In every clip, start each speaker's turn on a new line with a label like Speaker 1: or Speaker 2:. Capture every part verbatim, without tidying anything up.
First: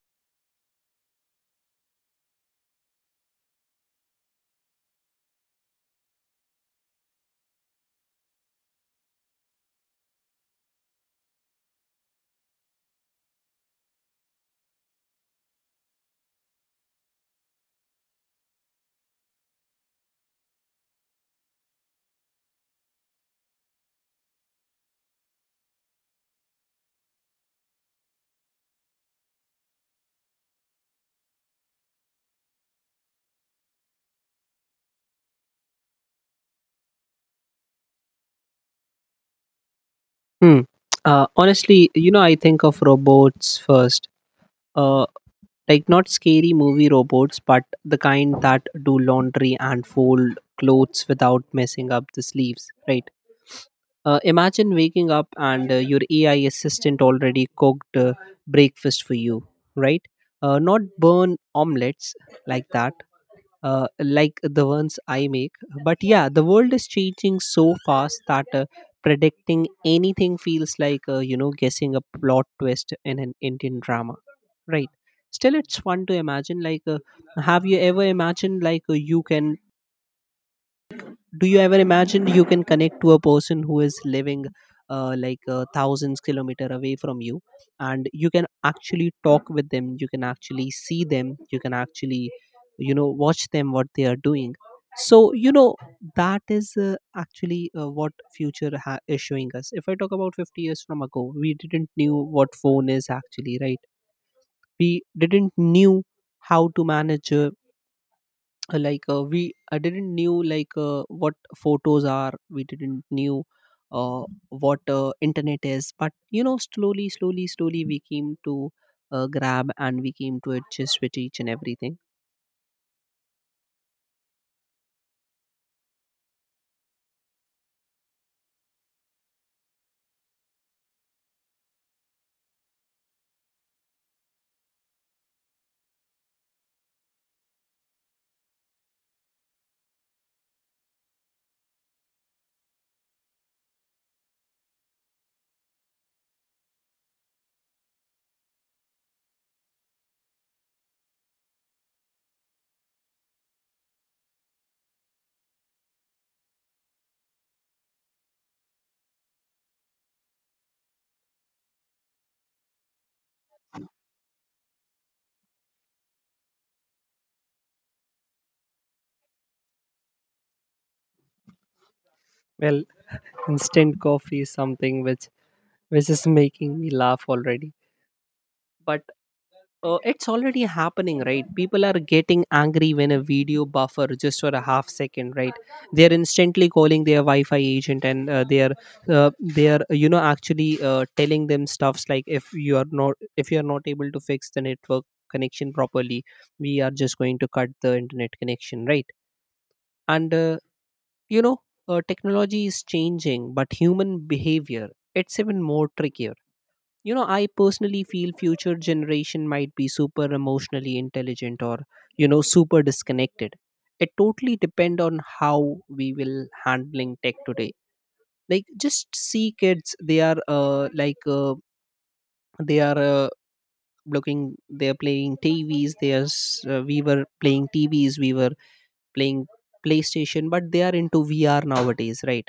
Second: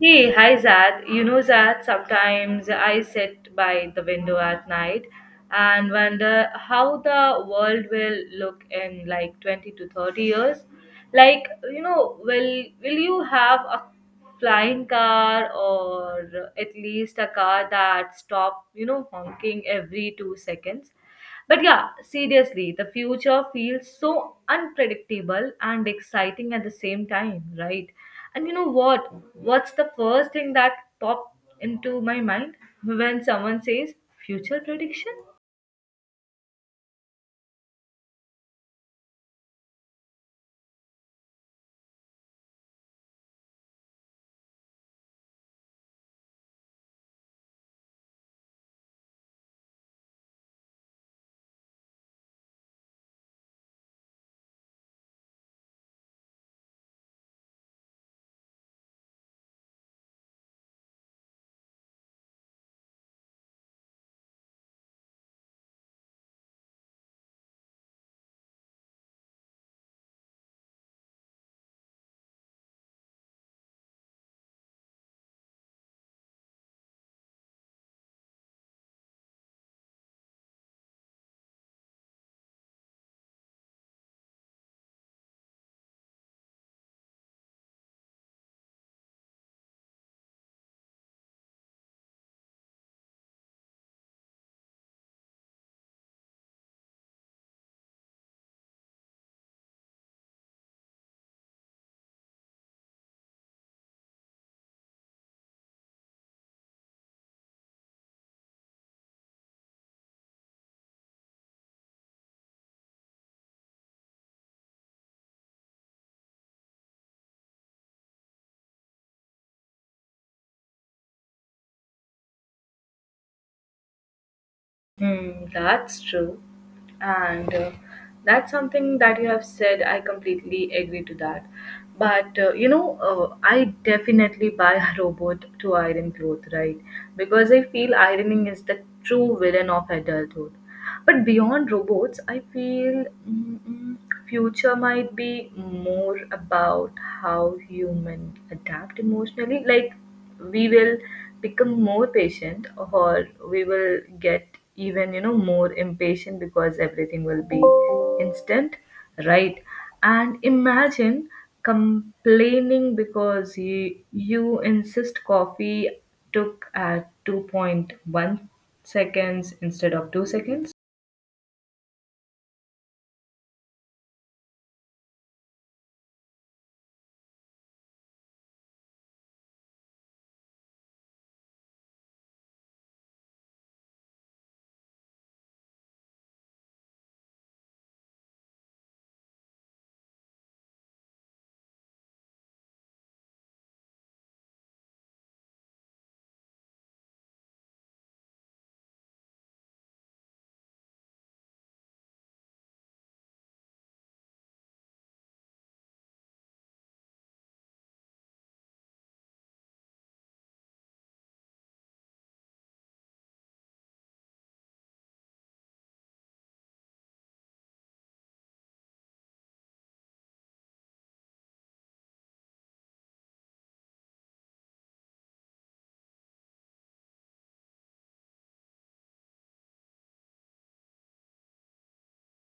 Speaker 1: Hey, hi Zad. You know, Zad, sometimes I sit by the window at night and wonder how the world will look in like twenty to thirty years. Like, you know, will will you have a flying car or at least a car that stop, you know, honking every two seconds? But yeah, seriously, the future feels so unpredictable and exciting at the same time, right? And you know what? What's the first thing that popped into my mind when someone says future prediction?
Speaker 2: Hmm. Uh, honestly, you know, I think of robots first. Uh, like not scary movie robots, but the kind that do laundry and fold clothes without messing up the sleeves, right? Uh, imagine waking up and uh, your A I assistant already cooked uh, breakfast for you, right? Uh, not burn omelets like that, uh, like the ones I make. But yeah, the world is changing so fast that uh, predicting anything feels like, uh, you know, guessing a plot twist in an Indian drama, right? Still, it's fun to imagine. Like, uh, have you ever imagined, like, uh, you can do you ever imagine you can connect to a person who is living uh, like uh, thousands kilometer away from you, and you can actually talk with them, you can actually see them, you can actually you know watch them what they are doing. So, you know that is uh, actually uh, what future ha- is showing us. If I talk about fifty years from ago, we didn't knew what phone is, actually, right? We didn't knew how to manage, uh, uh, like uh, we I didn't knew, like uh, what photos are. We didn't knew uh, what uh, internet is, but you know, slowly slowly slowly we came to uh, grab, and we came to adjust with each and everything.
Speaker 1: Mm, that's true. And uh, that's something that you have said. I completely agree to that. But uh, you know, uh, I definitely buy a robot to iron clothes, right? Because I feel ironing is the true villain of adulthood. But beyond robots, I feel mm, mm, future might be more about how human adapt emotionally. Like we will become more patient, or we will get even you know more impatient because everything will be instant, right? And imagine complaining because you you insist coffee took at two point one seconds instead of two seconds.
Speaker 2: Well, instant coffee is something which which is making me laugh already. But. Uh, it's already happening, right? People are getting angry when a video buffer just for a half second, right? They are instantly calling their Wi-Fi agent, and uh, they are uh, they are, you know actually uh, telling them stuffs like, if you are not if you are not able to fix the network connection properly, we are just going to cut the internet connection, right? And uh, you know, uh, technology is changing, but human behavior, it's even more trickier. you know I personally feel future generation might be super emotionally intelligent, or you know super disconnected. It totally depend on how we will handling tech today. Like, just see kids. They are uh, like uh, they are uh, looking, they are playing tvs. They are s- uh, we were playing tvs, we were playing playstation, but they are into vr nowadays, right?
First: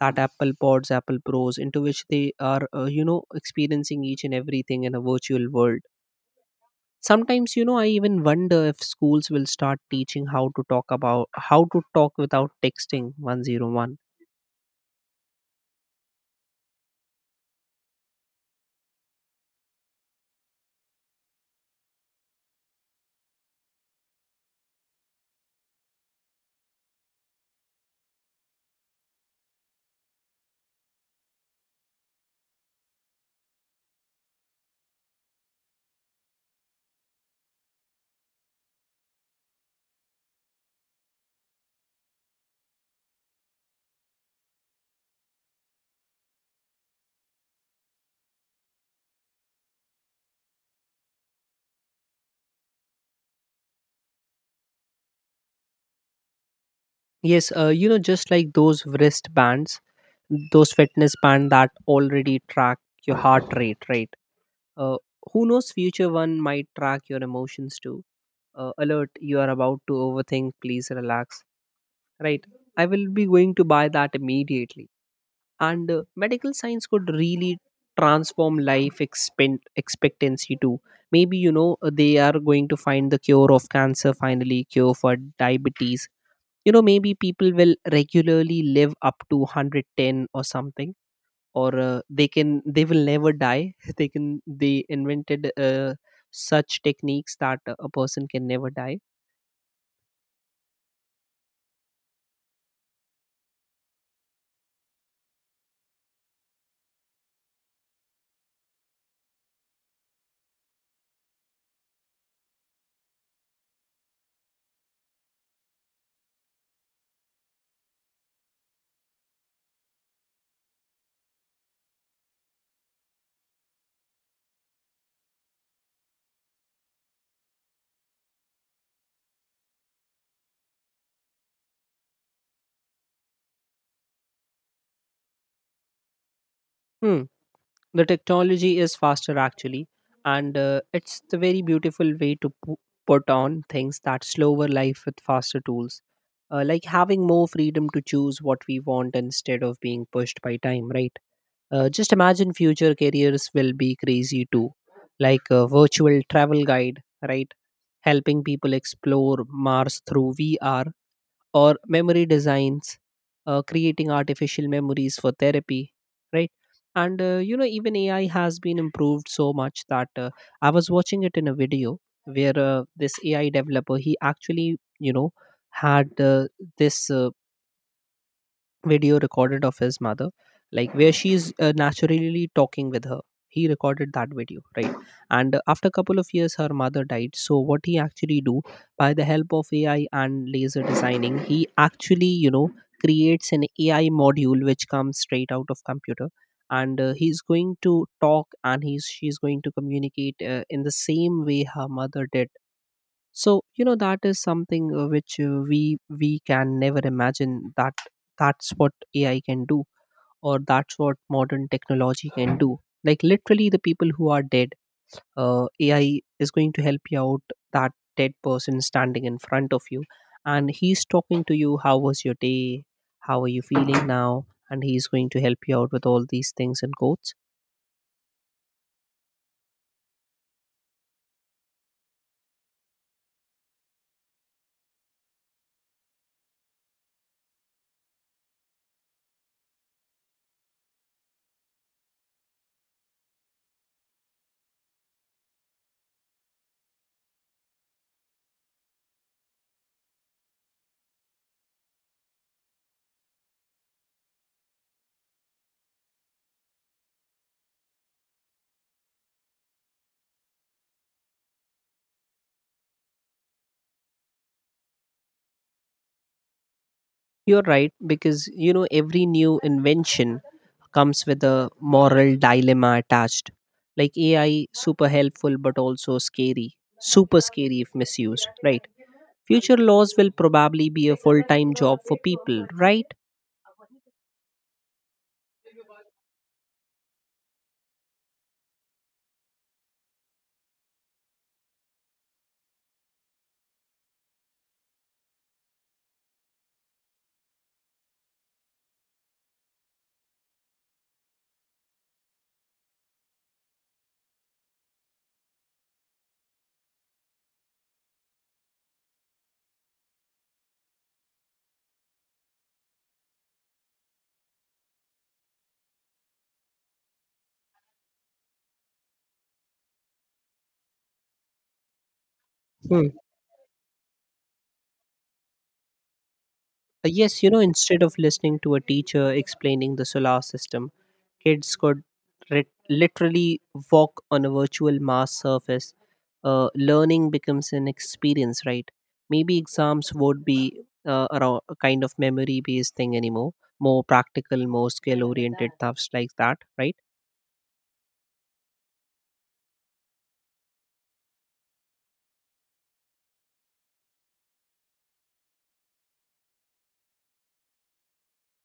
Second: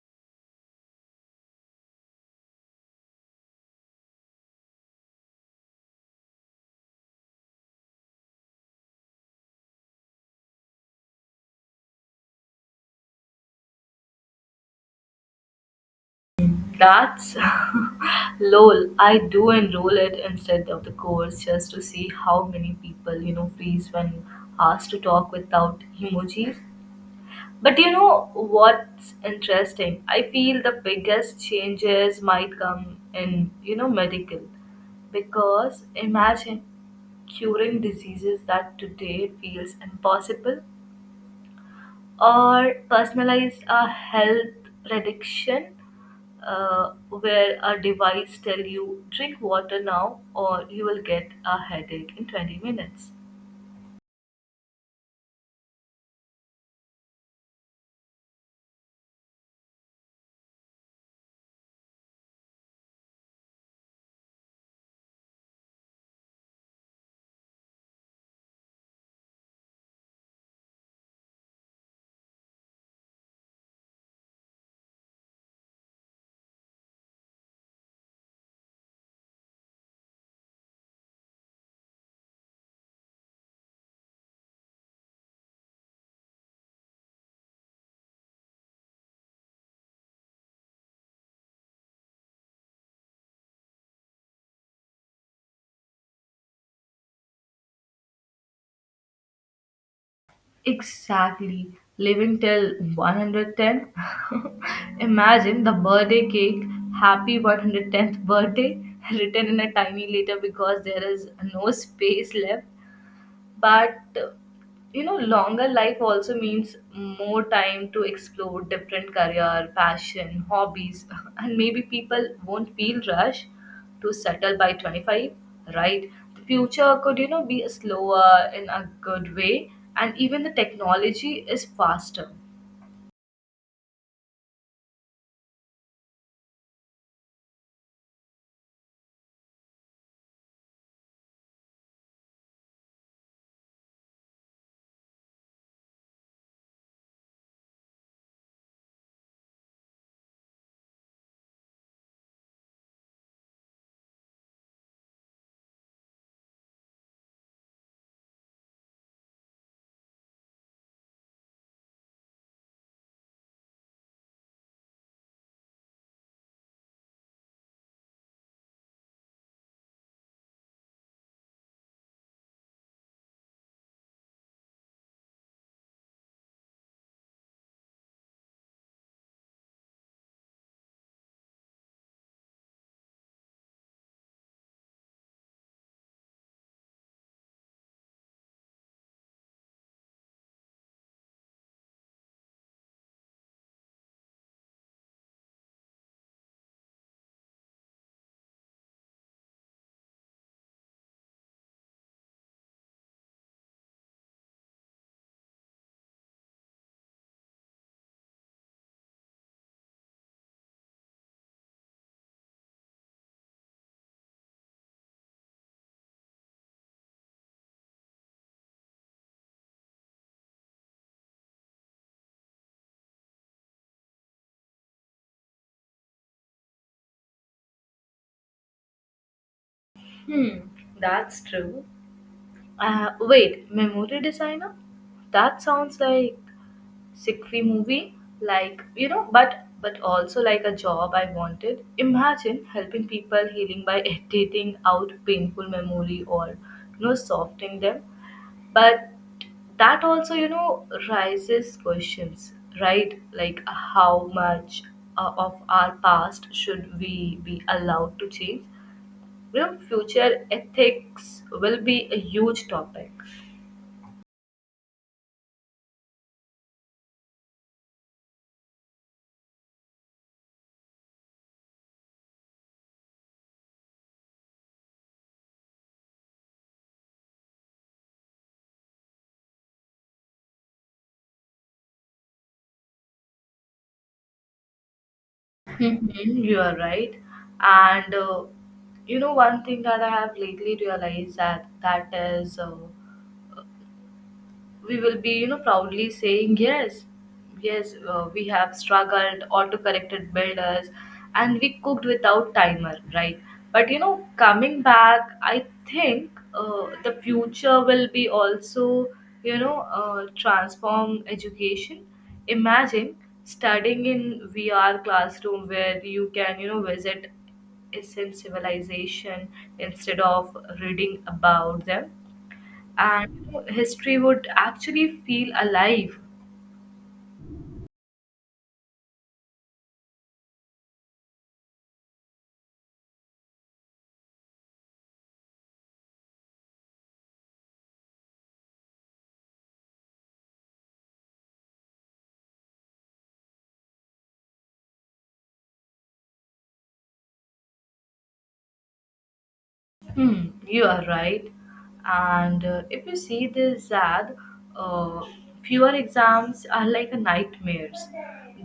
Speaker 2: That apple pods apple pros, into which they are uh, you know experiencing each and everything in a virtual world. Sometimes, you know, I even wonder if schools will start teaching how to talk about how to talk without texting one oh one.
Speaker 1: That's lol. I do enroll it instead of the course just to see how many people, you know, freeze when asked to talk without emojis. But you know what's interesting? I feel the biggest changes might come in, you know, medical. Because imagine curing diseases that today feels impossible or personalized a health prediction, uh, where a device tell you drink water now or you will get a headache in twenty minutes.
Speaker 2: Yes, uh, you know, just like those wristbands, those fitness band that already track your heart rate, right? Uh, who knows, future one might track your emotions too. Uh, alert, you are about to overthink, please relax, right? I will be going to buy that immediately. And uh, medical science could really transform life expen- expectancy too. Maybe you know uh, they are going to find the cure of cancer, finally cure for diabetes. You know maybe people will regularly live up to one hundred ten or something. Or uh, they can they will never die. They can they invented uh, such techniques that a person can never die.
Speaker 1: Exactly. Living till one hundred ten. Imagine the birthday cake, happy one hundred tenth birthday, written in a tiny letter because there is no space left. But you know, longer life also means more time to explore different career, passion, hobbies, and maybe people won't feel rush to settle by twenty-five, right? The future could, you know, be slower in a good way, and even the technology is faster.
Speaker 2: Hmm, the technology is faster actually. And uh, it's the very beautiful way to pu- put on things, that slower life with faster tools, uh, like having more freedom to choose what we want instead of being pushed by time, right? Uh, just imagine future careers will be crazy too. Like a virtual travel guide, right? Helping people explore mars through vr, or memory designs, uh, creating artificial memories for therapy, right? And uh, you know, even A I has been improved so much that uh, I was watching it in a video where uh, this A I developer, he actually you know had uh, this uh, video recorded of his mother, like where she is uh, naturally talking with her. He recorded that video, right? And uh, after a couple of years, her mother died. So what he actually do, by the help of A I and laser designing, he actually you know creates an A I module which comes straight out of computer. And uh, he's going to talk, and he's she's going to communicate uh, in the same way her mother did. So you know that is something, uh, which uh, we we can never imagine. That that's what ai can do, or that's what modern technology can do. Like literally, the people who are dead, uh, ai is going to help you out. That dead person standing in front of you, and he's talking to you, how was your day, how are you feeling now, and he's going to help you out with all these things and quotes.
Speaker 1: Hmm, that's true. Uh, wait, memory designer? That sounds like Sick free movie, like you know but but also like a job I wanted. Imagine helping people healing by editing out painful memory or you know softening them. But that also, you know raises questions, right? Like how much uh, of our past should we be allowed to change. You know future ethics will be a huge topic.
Speaker 2: You're right, because you know every new invention comes with a moral dilemma attached. Like A I, super helpful but also scary, super scary if misused, right? Future laws will probably be a full time job for people, right?
Speaker 1: Mhm. You are right. And uh, you know, one thing that I have lately realized that that is uh, we will be, you know proudly saying yes, yes uh, we have struggled auto corrected builders and we cooked without timer, right? But you know, coming back, I think uh, the future will be also, you know uh, transform education. Imagine studying in VR classroom where you can, you know visit ancient civilization instead of reading about them,
Speaker 2: Hmm.
Speaker 1: and history would actually feel alive.
Speaker 2: Uh, Yes, you know, instead of listening to a teacher explaining the solar system, kids could rit- literally walk on a virtual Mars surface. Uh, learning becomes an experience, right? Maybe exams would be uh, around a kind of memory based thing anymore, more practical, more skill oriented stuffs like that, right?
Speaker 1: Hmm, you are right. And uh, if you see this, Zad, uh, fewer exams are like a nightmares.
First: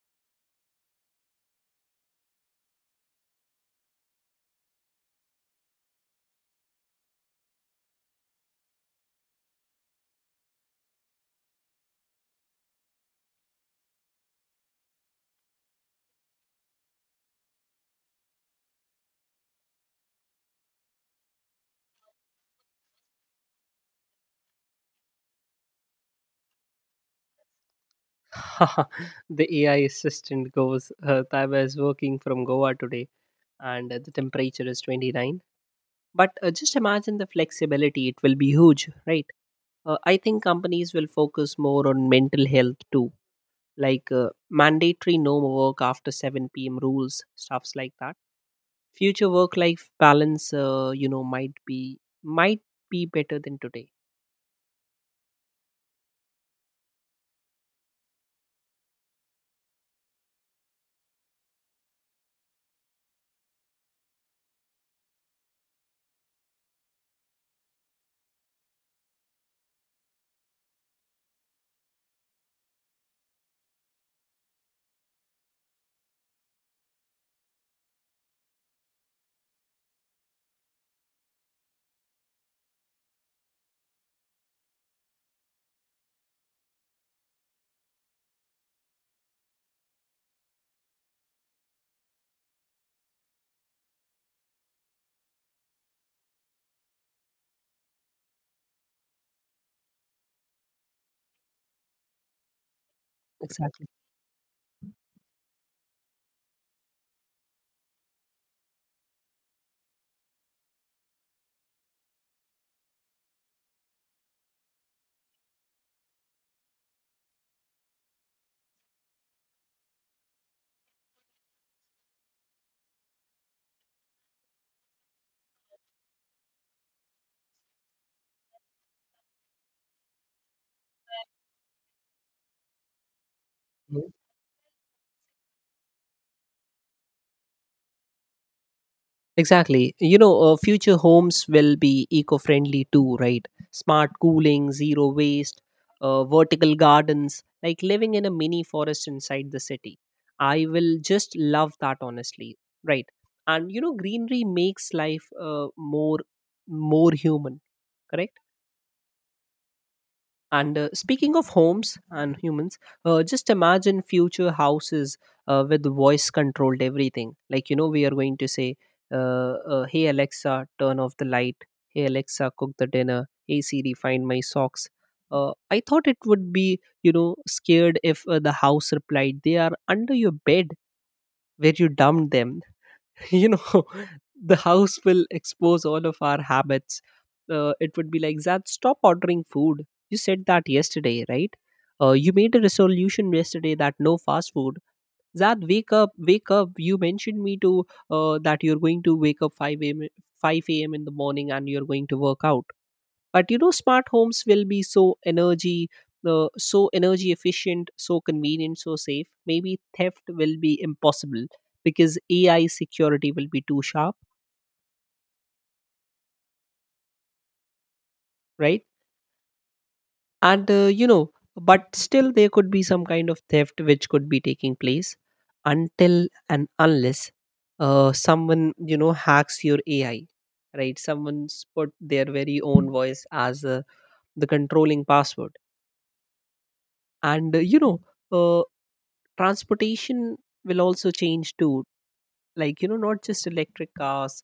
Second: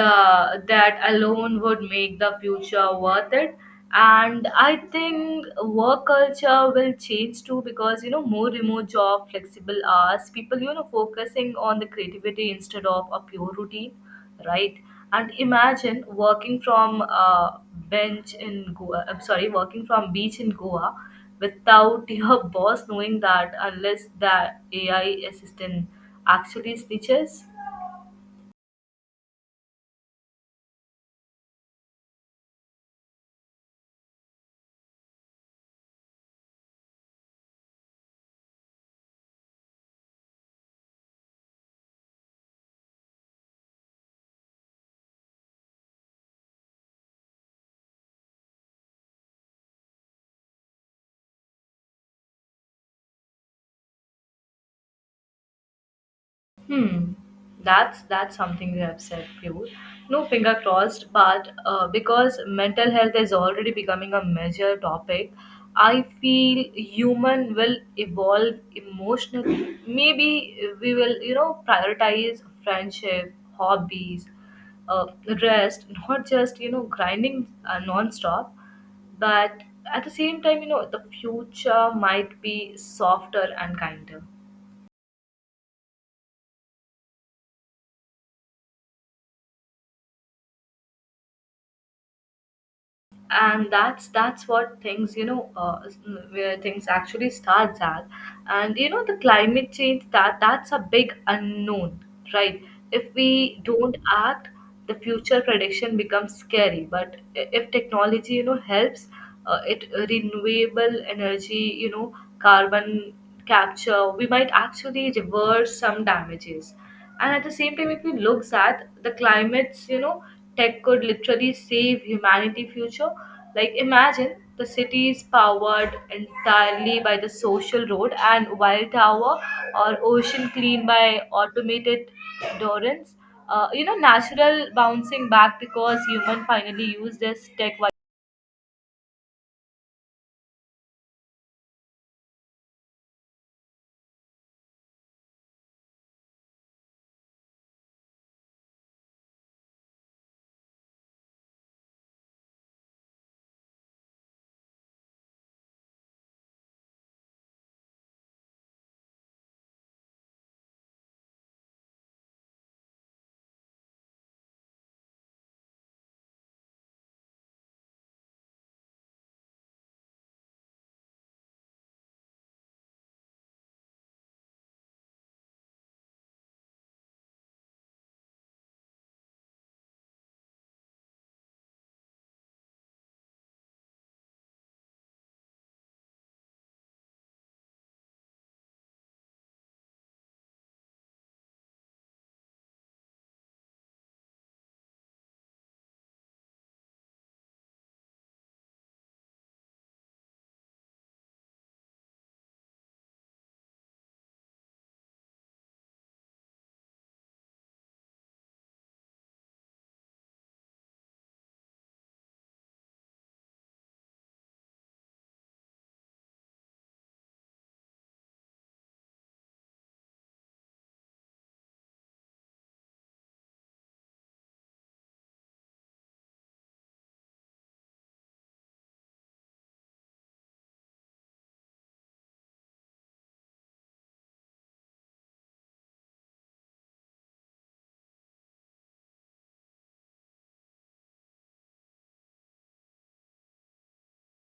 Speaker 1: The that alone would make the future worth it. And I think work culture will change too, because you know, more remote job, flexible hours, people, you know focusing on the creativity instead of a pure routine, right? And imagine working from uh, bench in Goa. I'm sorry, working from beach in Goa without your boss knowing that, unless that A I assistant actually snitches.
Speaker 2: The A I assistant goes, uh, Taiba is working from Goa today, and uh, the temperature is twenty nine. But uh, just imagine the flexibility, it will be huge, right? Uh, I think companies will focus more on mental health too, like uh, mandatory no work after seven p m rules, stuffs like that. Future work-life balance, uh, you know, might be might be better than today.
Speaker 1: Hmm, that's that's something you have said, Pure. No, finger crossed, but uh, because mental health is already becoming a major topic, I feel human will evolve emotionally. Maybe we will, you know, prioritize friendship, hobbies, uh, rest, not just, you know grinding uh, non-stop, but at the same time, you know, the future might be softer and kinder. And that's that's what things, you know uh, where things actually starts at. And you know, the climate change, that that's a big unknown, right? If we
Speaker 2: Exactly.
Speaker 1: don't act, the future prediction becomes scary. But i- if technology, you know helps uh, it renewable energy, you know carbon capture, we might actually reverse some damages. And at the same time, if we looks at the climates, you know, tech could literally save humanity future. Like imagine the city is powered entirely by the social road and wild tower, or ocean clean by automated dorans, uh, you know,
Speaker 2: Mhm.
Speaker 1: natural bouncing back because human finally use this tech wi-
Speaker 2: Exactly. You know, uh, future homes will be eco-friendly too, right? Smart cooling, zero waste, uh, vertical gardens, like living in a mini forest inside the city. I will just love that, honestly. Right. And you know, greenery makes life uh, more more human. Correct. And uh, speaking of homes and humans, uh, just imagine future houses uh, with voice controlled everything. Like, you know, we are going to say, uh, uh, Hey Alexa, turn off the light. Hey Alexa, cook the dinner. Hey Siri, find my socks. Uh, I thought it would be, you know, scared if uh, the house replied, they are under your bed where you dumped them. you know the house will expose all of our habits. Uh, it would be like, zad stop ordering food, you said that yesterday, right? Uh, you made a resolution yesterday that no fast food. Zad wake up, wake up, you mentioned me to, uh, that you're going to wake up five a.m, five a.m in the morning, and you're going to work out. But you know, smart homes will be so energy, uh, so energy efficient, so convenient, so safe. Maybe theft will be impossible, because ai security will be too sharp, right? And uh, you know but still there could be some kind of theft which could be taking place, until and unless uh, someone, you know hacks your ai, right? Someone's put their very own voice as uh, the controlling password. And uh, you know uh, transportation will also change too. Like you know, not just electric cars,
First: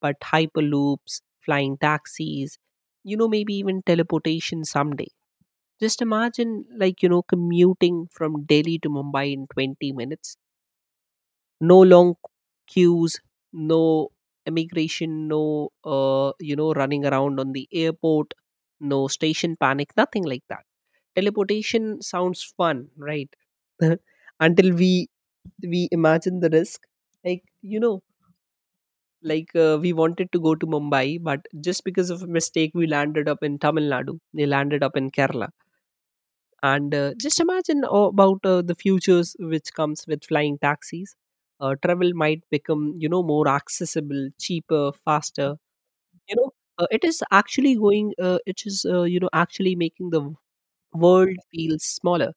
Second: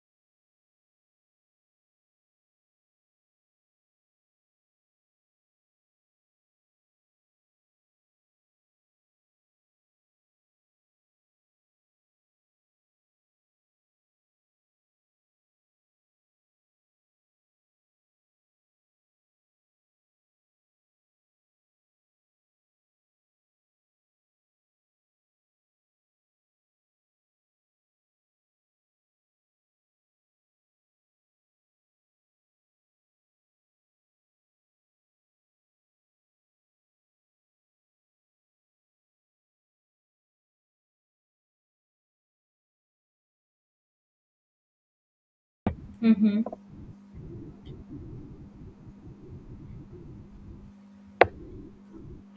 Speaker 2: but hyperloops, flying taxis, you know, maybe even teleportation someday. Just imagine, like you know, commuting from delhi to mumbai in twenty minutes. No long queues, no immigration, no uh, you know running around on the airport, no station panic, nothing like that. Teleportation sounds fun, right? Until we we imagine the risk, like you know, like uh, we wanted to go to mumbai but just because of a mistake we landed up in tamil nadu, they landed up in kerala. And uh, just imagine uh, about uh, the futures which comes with flying taxis. Uh, travel might become, you know, more accessible, cheaper, faster, you know. Uh, it is actually going, uh, it is, uh, you know actually making the world feel smaller.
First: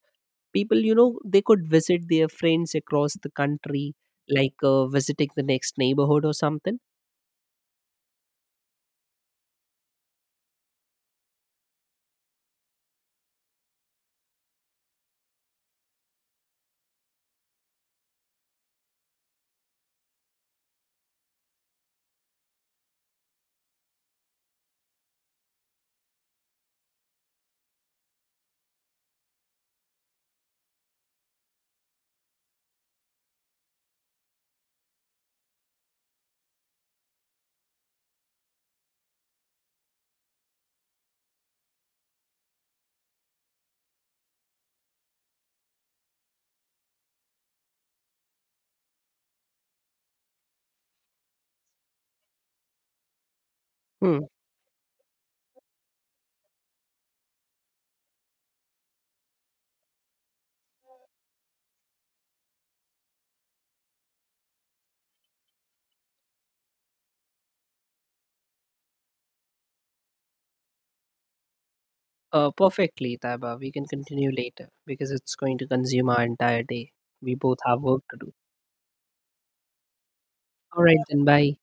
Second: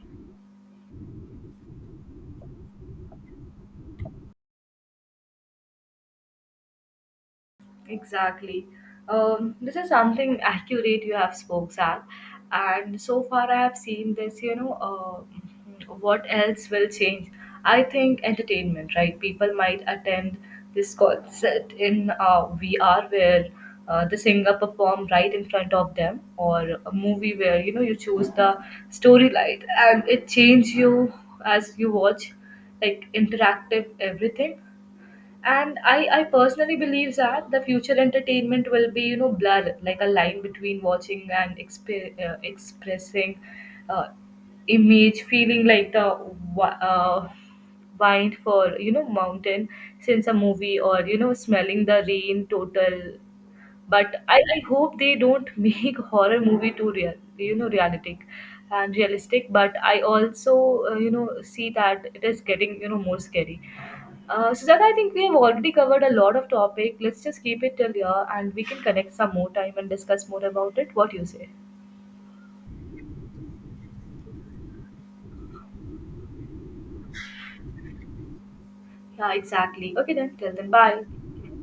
Speaker 2: People, you know, they could visit their friends across the country, like uh, visiting the next neighborhood or something.
Speaker 1: Exactly. Um, this is something accurate you have spoke, Zach. And so far, I have seen this. You know, uh, what else will change? I think entertainment, right? People might attend this concert in uh, V R where uh, the singer perform right in front of them, or a movie where you know you choose the storyline and it change you as you watch, like interactive everything. And I, I personally believe that the future entertainment will be, you know, blur like a line between watching and exp- uh, expressing, uh, image feeling like the wi- uh, wind for, you know, mountain since a movie or, you know, smelling the rain total. But
Speaker 2: Hmm.
Speaker 1: I, I hope they don't make horror movie too real, you know, realistic and realistic. But I also, uh, you know see that it is getting, you know, more scary. uh, Sujata, I think we have already covered a lot of topic. Let's just keep it till here and we can connect some more time and discuss more about it. What you say?
Speaker 2: Uh, perfectly taiba, we can continue later because it's going to consume our entire day. We both have work to do.
Speaker 1: Yeah, exactly. Okay then, till then,
Speaker 2: All right
Speaker 1: bye.
Speaker 2: then, bye.